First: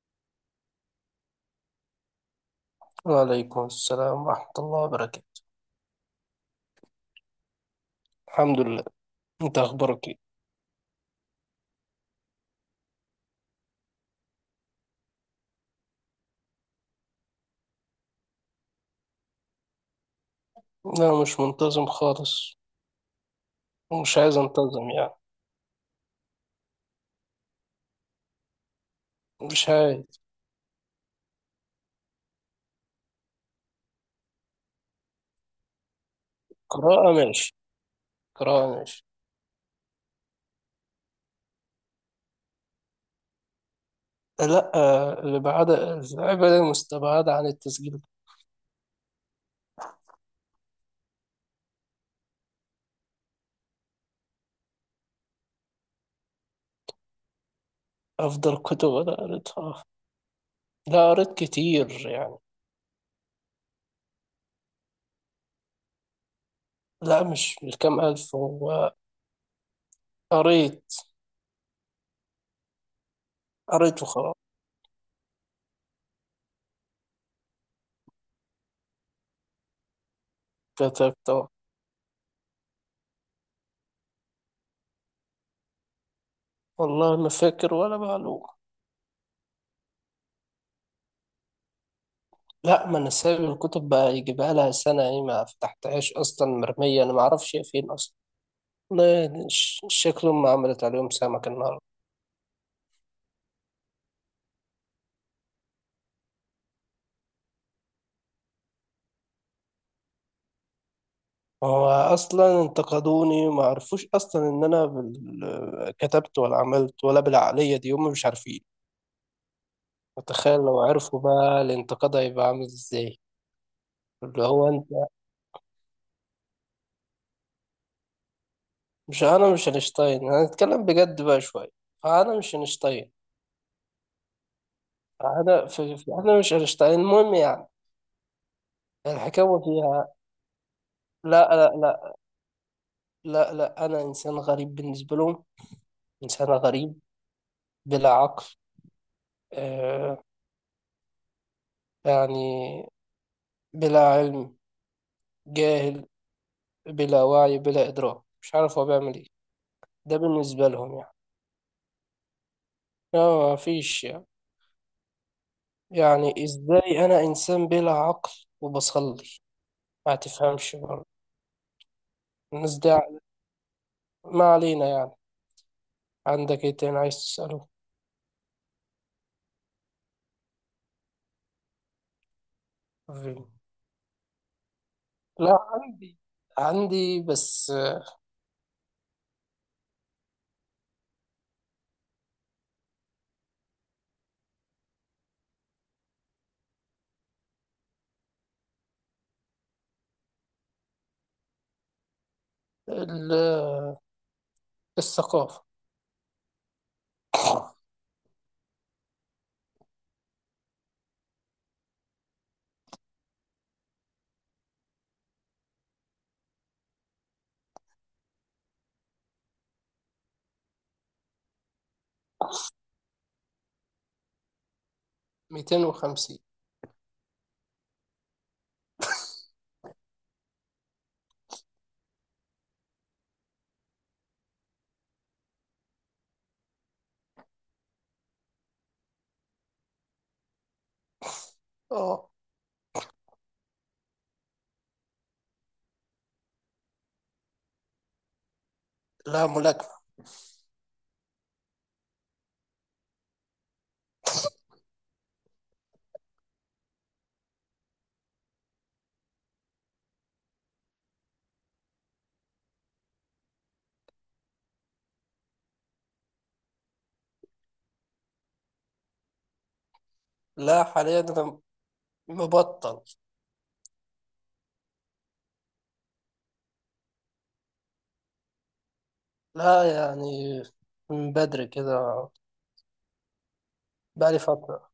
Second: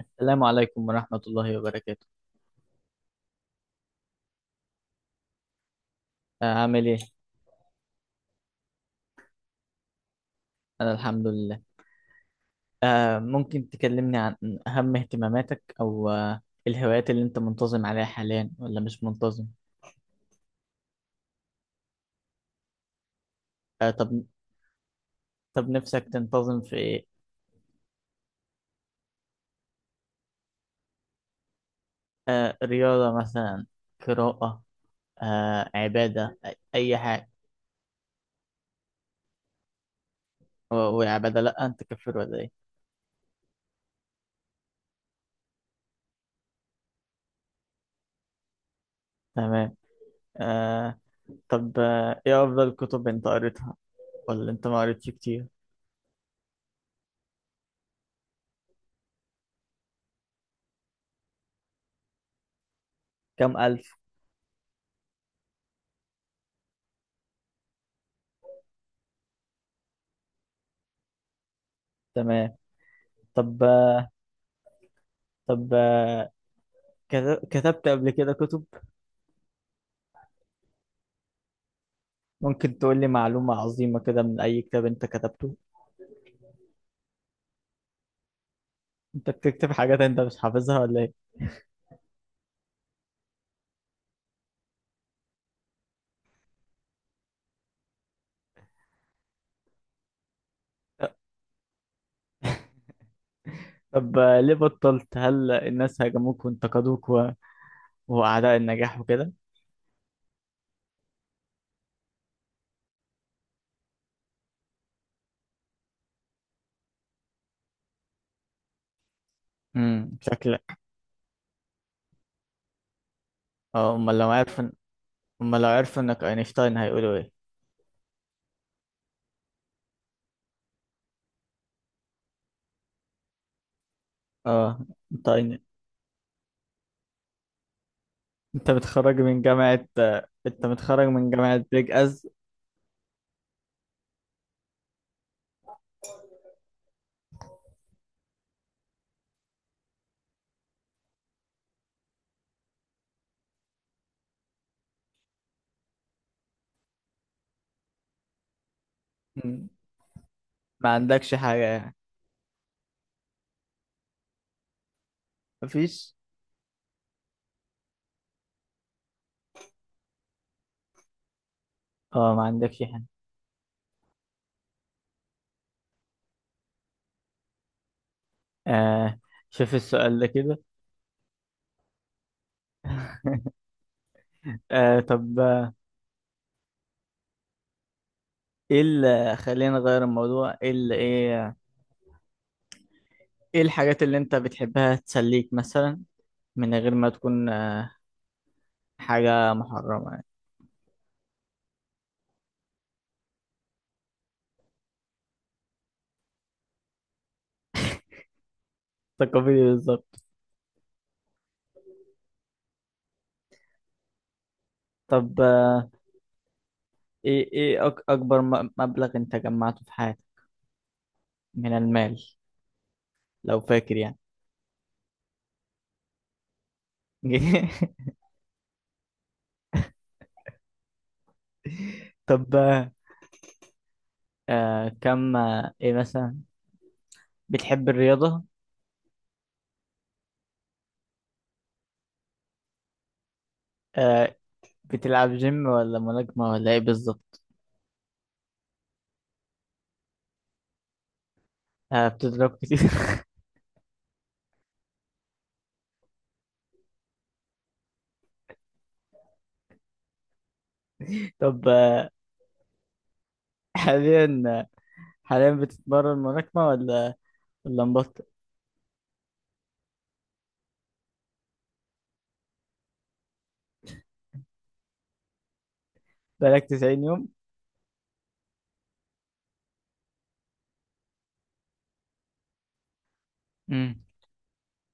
السلام عليكم ورحمة الله وبركاته. وعليكم السلام ورحمة الله وبركاته. عامل إيه؟ الحمد لله. انت اخبارك ايه؟ أنا الحمد لله. ممكن تكلمني عن أهم اهتماماتك أو الهوايات اللي أنت منتظم عليها حاليا ولا مش منتظم؟ لا، مش منتظم خالص. طب. ومش عايز انتظم يعني. طب نفسك تنتظم في إيه؟ مش عايز. رياضة مثلا، قراءة، عبادة، أي قراءة حاجة. ماشي. قراءة ماشي. وعبادة، لأ أنت كفر ولا إيه؟ لا. الإبعادة الإبعادة العبادة مستبعدة عن التسجيل. تمام. آه، طب، إيه أفضل كتب أنت قريتها ولا أنت ما قريتش كتير؟ أفضل كتب أنا قريتها. لا، قريت كتير يعني. كم ألف؟ لا، مش كام ألف هو. قريت. تمام. طب، قريت وخلاص. طب آه، كتبت قبل كده كتب؟ كتبت. ممكن تقول لي معلومة عظيمة كده من أي كتاب أنت كتبته. والله ما فاكر ولا معلومة. أنت بتكتب حاجات أنت مش حافظها ولا إيه؟ لا، ما انا سايب الكتب بقى يجيبها لها سنة ايه، ما فتحتهاش اصلا، مرمية انا ما اعرفش هي فين اصلا. والله شكلهم ما عملت عليهم سمك النهاردة. طب، ليه بطلت؟ هل الناس هاجموك وانتقدوك وأعداء النجاح وكده؟ هو اصلا انتقدوني ما عرفوش اصلا ان انا كتبت ولا عملت ولا بالعقلية دي، هم مش عارفين. متخيل شكلك. لو عرفوا بقى الانتقاد هيبقى عامل ازاي. اه أمال لو اللي عارف هو إن- انت. أمال لو عرفوا إنك أينشتاين هيقولوا إيه؟ مش انا، مش اينشتاين. انا هتكلم بجد بقى شوية. انا مش اينشتاين. اه أنت أين- انا انا مش اينشتاين المهم يعني. الحكاوة فيها. أنت متخرج من لا جامعة لا بيج لا. أز؟ لا لا. أنا إنسان غريب بالنسبة لهم. إنسان غريب. بلا عقل. آه يعني. بلا علم. جاهل. بلا وعي، بلا إدراك، مش عارف هو بيعمل إيه. مم. ده بالنسبة ما لهم يعني. عندكش حاجة يعني؟ لا، ما فيش يعني. مفيش. يعني إزاي أنا إنسان بلا عقل وبصلي؟ ما تفهمش برضه اه ما الناس عندكش دي حاجة. عقل. ما علينا يعني. عندك إيه تاني عايز تسأله؟ آه شوف السؤال ده كده. طب، لا، عندي. عندي بس ايه اللي خلينا نغير الموضوع؟ ايه الحاجات اللي انت بتحبها تسليك مثلا، من غير ما تكون حاجة محرمة يعني؟ ال- الثقافة. تقابلي بالظبط. طب، ايه اكبر مبلغ انت جمعته في حياتك من المال، لو فاكر يعني؟ 250. طب، آه، آه، كم آه، ايه مثلا، بتحب الرياضة؟ اه. آه، بتلعب جيم ولا ملاكمة ولا ايه بالظبط؟ لا، ملاكمة. بتضرب كتير؟ طب، حاليا حاليا بتتمرن ملاكمة ولا اللمبات؟ لا، حاليا أنا مبطل. بقالك 90 يوم؟ لا يعني، من بدري كده. امم بقالي فترة.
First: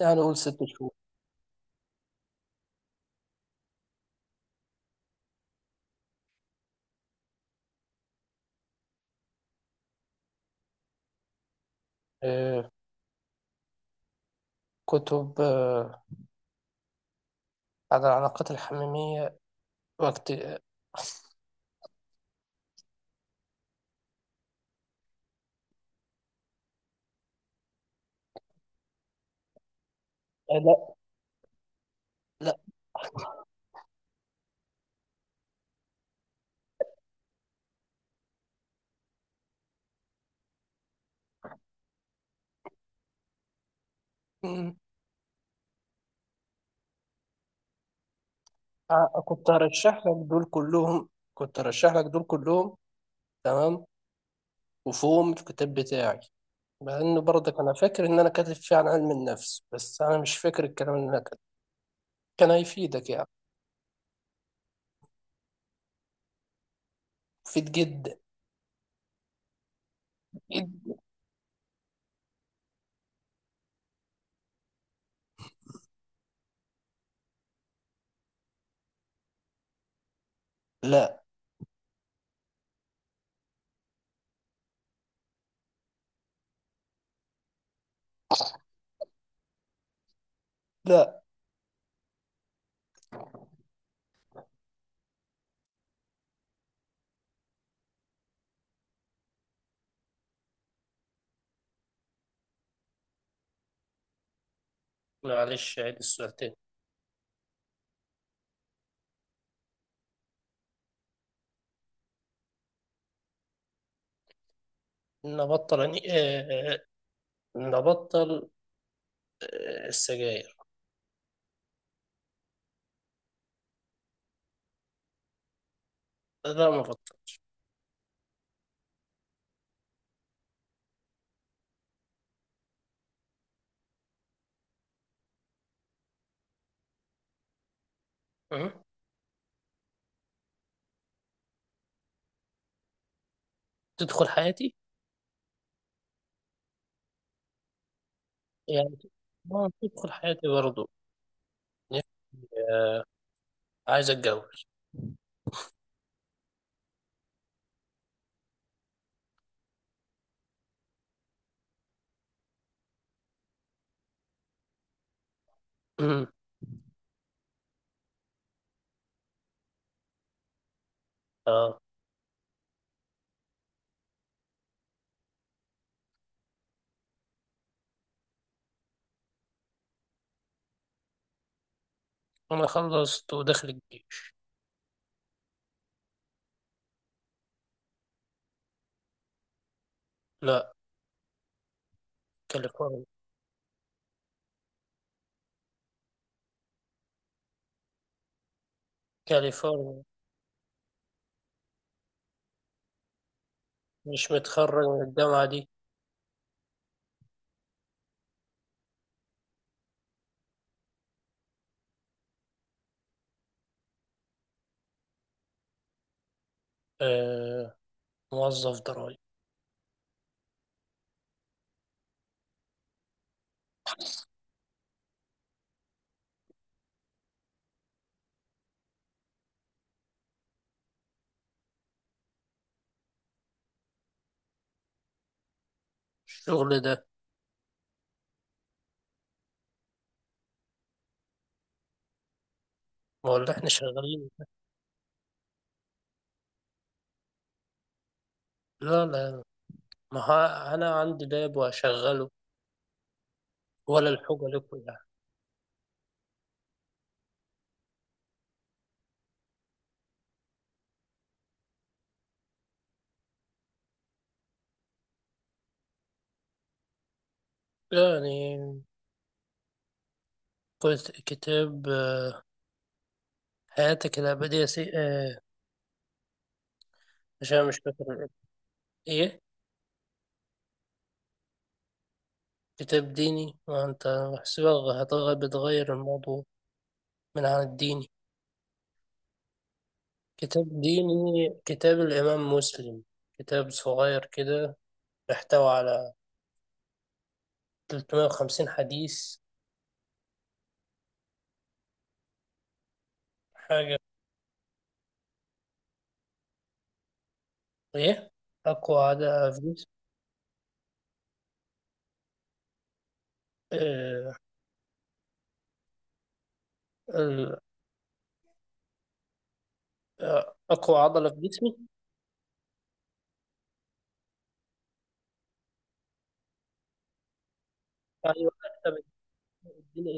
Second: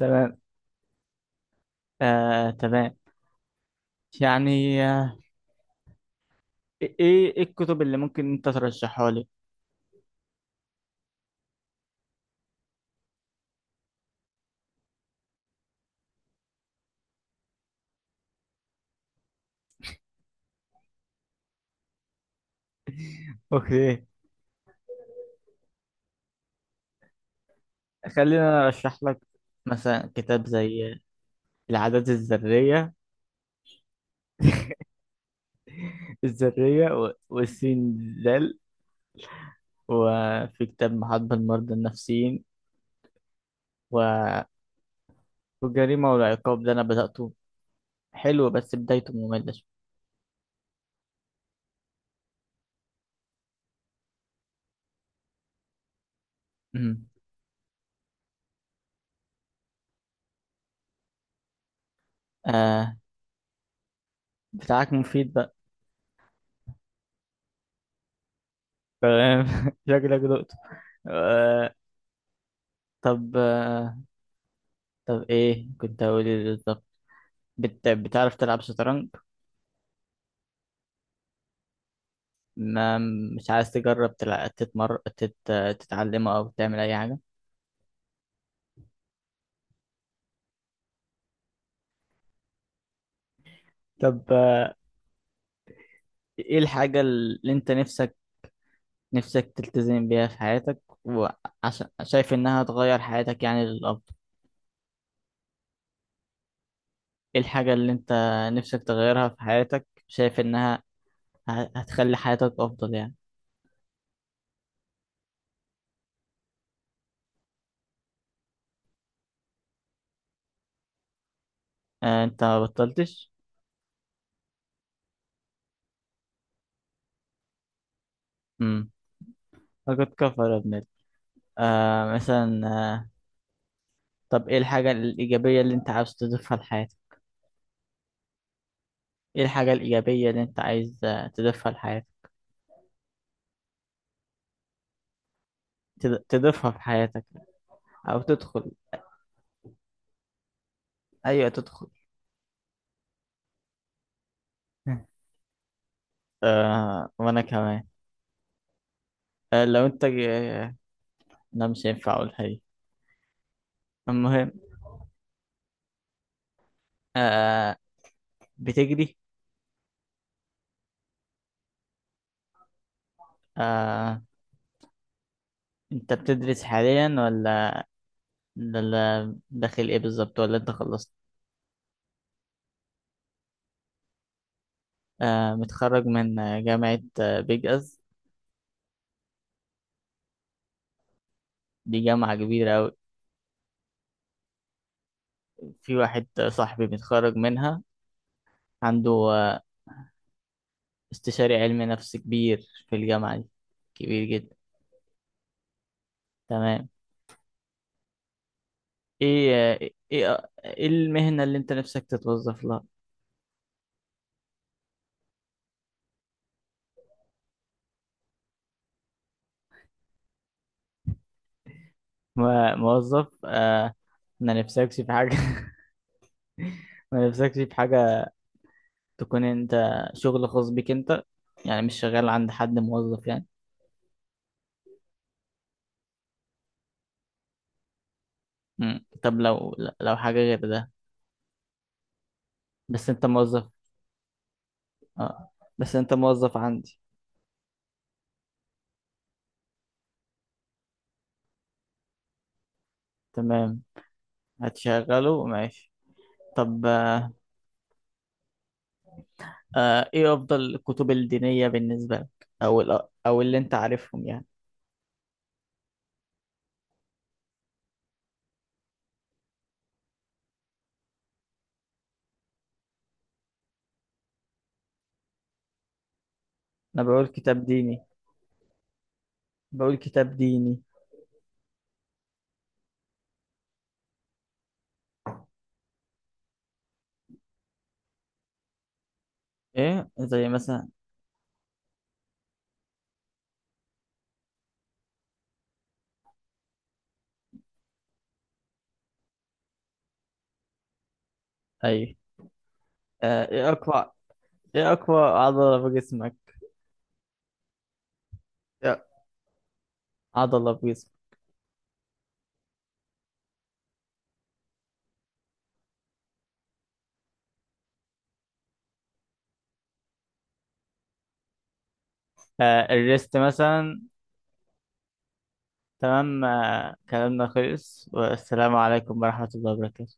يعني قول 6 شهور. تمام يعني. ايه الكتب اللي ممكن انت ترشحها لي؟ آه، كتب عن العلاقات الحميمية، وقت اوكي، خلينا انا ارشح لك. مثلا كتاب لا. زي العادات لا. الذرية، والسين ذال، وفي كتاب محاضرة المرضى النفسيين، و- مم. والجريمة والعقاب ده انا بدأته، حلو بس بدايته كنت مملة شوية. هرشح لك دول كلهم. كنت هرشح لك دول كلهم. تمام. وفيهم الكتاب بتاعي. مع امم إنه برضك أنا فاكر إن أنا كاتب فيه عن علم النفس، بس أنا مش فاكر الكلام اللي أنا كاتبه. كان آه هيفيدك يعني. بتاعك مفيد بقى؟ مفيد جدا. تمام. شكلك دقته. جدا. آه، طب، طب ايه كنت هقول؟ ايه بالظبط؟ بتعرف تلعب شطرنج؟ لا. ما، مش عايز تجرب تتعلمه او تعمل اي حاجة؟ لا. طب، ايه الحاجة اللي انت نفسك تلتزم بيها في حياتك، وعشان شايف انها تغير حياتك يعني للأفضل؟ معلش عيد السؤال تاني. ايه الحاجة اللي انت نفسك تغيرها في حياتك، شايف انها هتخلي حياتك افضل يعني؟ نبطل يعني. نبطل السجاير. انت ما بطلتش؟ لا، ما بطل. امم فقد كفر يا ابن مثلا، طب، ايه الحاجة الإيجابية اللي انت عاوز تضيفها لحياتك؟ أه؟ ايه الحاجة الإيجابية اللي انت عايز تضيفها لحياتك؟ تدخل حياتي. تضيفها في حياتك، او تدخل. يعني ما تدخل حياتي برضو. ايوه، تدخل. يعني آه عايز اتجوز. وانا كمان. لو انت لا، مش هينفع اقولها دي، المهم. أمم، آه بتجري؟ اه. آه انت بتدرس حاليا، ولا داخل ايه بالظبط، ولا انت خلصت؟ انا خلصت وداخل الجيش. متخرج من جامعة بيج اس؟ لا. دي جامعة كبيرة أوي. كاليفورنيا. في واحد صاحبي متخرج منها، عنده كاليفورنيا. استشاري علمي نفس كبير في الجامعة دي، كبير مش جدا. متخرج من الجامعة دي. تمام. ايه ايه ايه إيه المهنة اللي انت نفسك تتوظف لها؟ آه موظف ضرايب. موظف؟ ما نفسكش في حاجة؟ ما نفسكش في حاجة تكون انت، شغل خاص بيك انت، يعني مش شغال عند حد موظف يعني؟ الشغل ده. مم. طب لو حاجة غير ده، بس انت ما هو اللي احنا موظف. شغالين ده. اه بس انت موظف عندي. لا لا. ما ها- انا عندي لاب واشغله. تمام، ولا الحاجة لكم يعني. هتشغله ماشي. طب، ايه افضل الكتب الدينية بالنسبة لك، او او اللي انت عارفهم يعني؟ يعني قلت كتاب حياتك الأبدية سي... آه، انا بقول كتاب عشان مش فاكر ديني الاسم. إيه. بقول كتاب ديني كتاب ديني وأنت بحسبها بتغير الموضوع من عن الديني. ايه زي كتاب مثلا؟ ديني، كتاب الإمام مسلم. كتاب صغير كده بيحتوي على 350 حديث. ايوه. آه، ايه حاجة. اقوى ايه اقوى عضلة في جسمك؟ إيه. أقوى إيه؟ عضلة في جسمي. عضلة في جسمك. آه، ال- أقوى عضلة في جسمي. الريست مثلا. تمام، كلامنا خلص. أيوة. والسلام كتاب عليكم ورحمة الله الدين. وبركاته.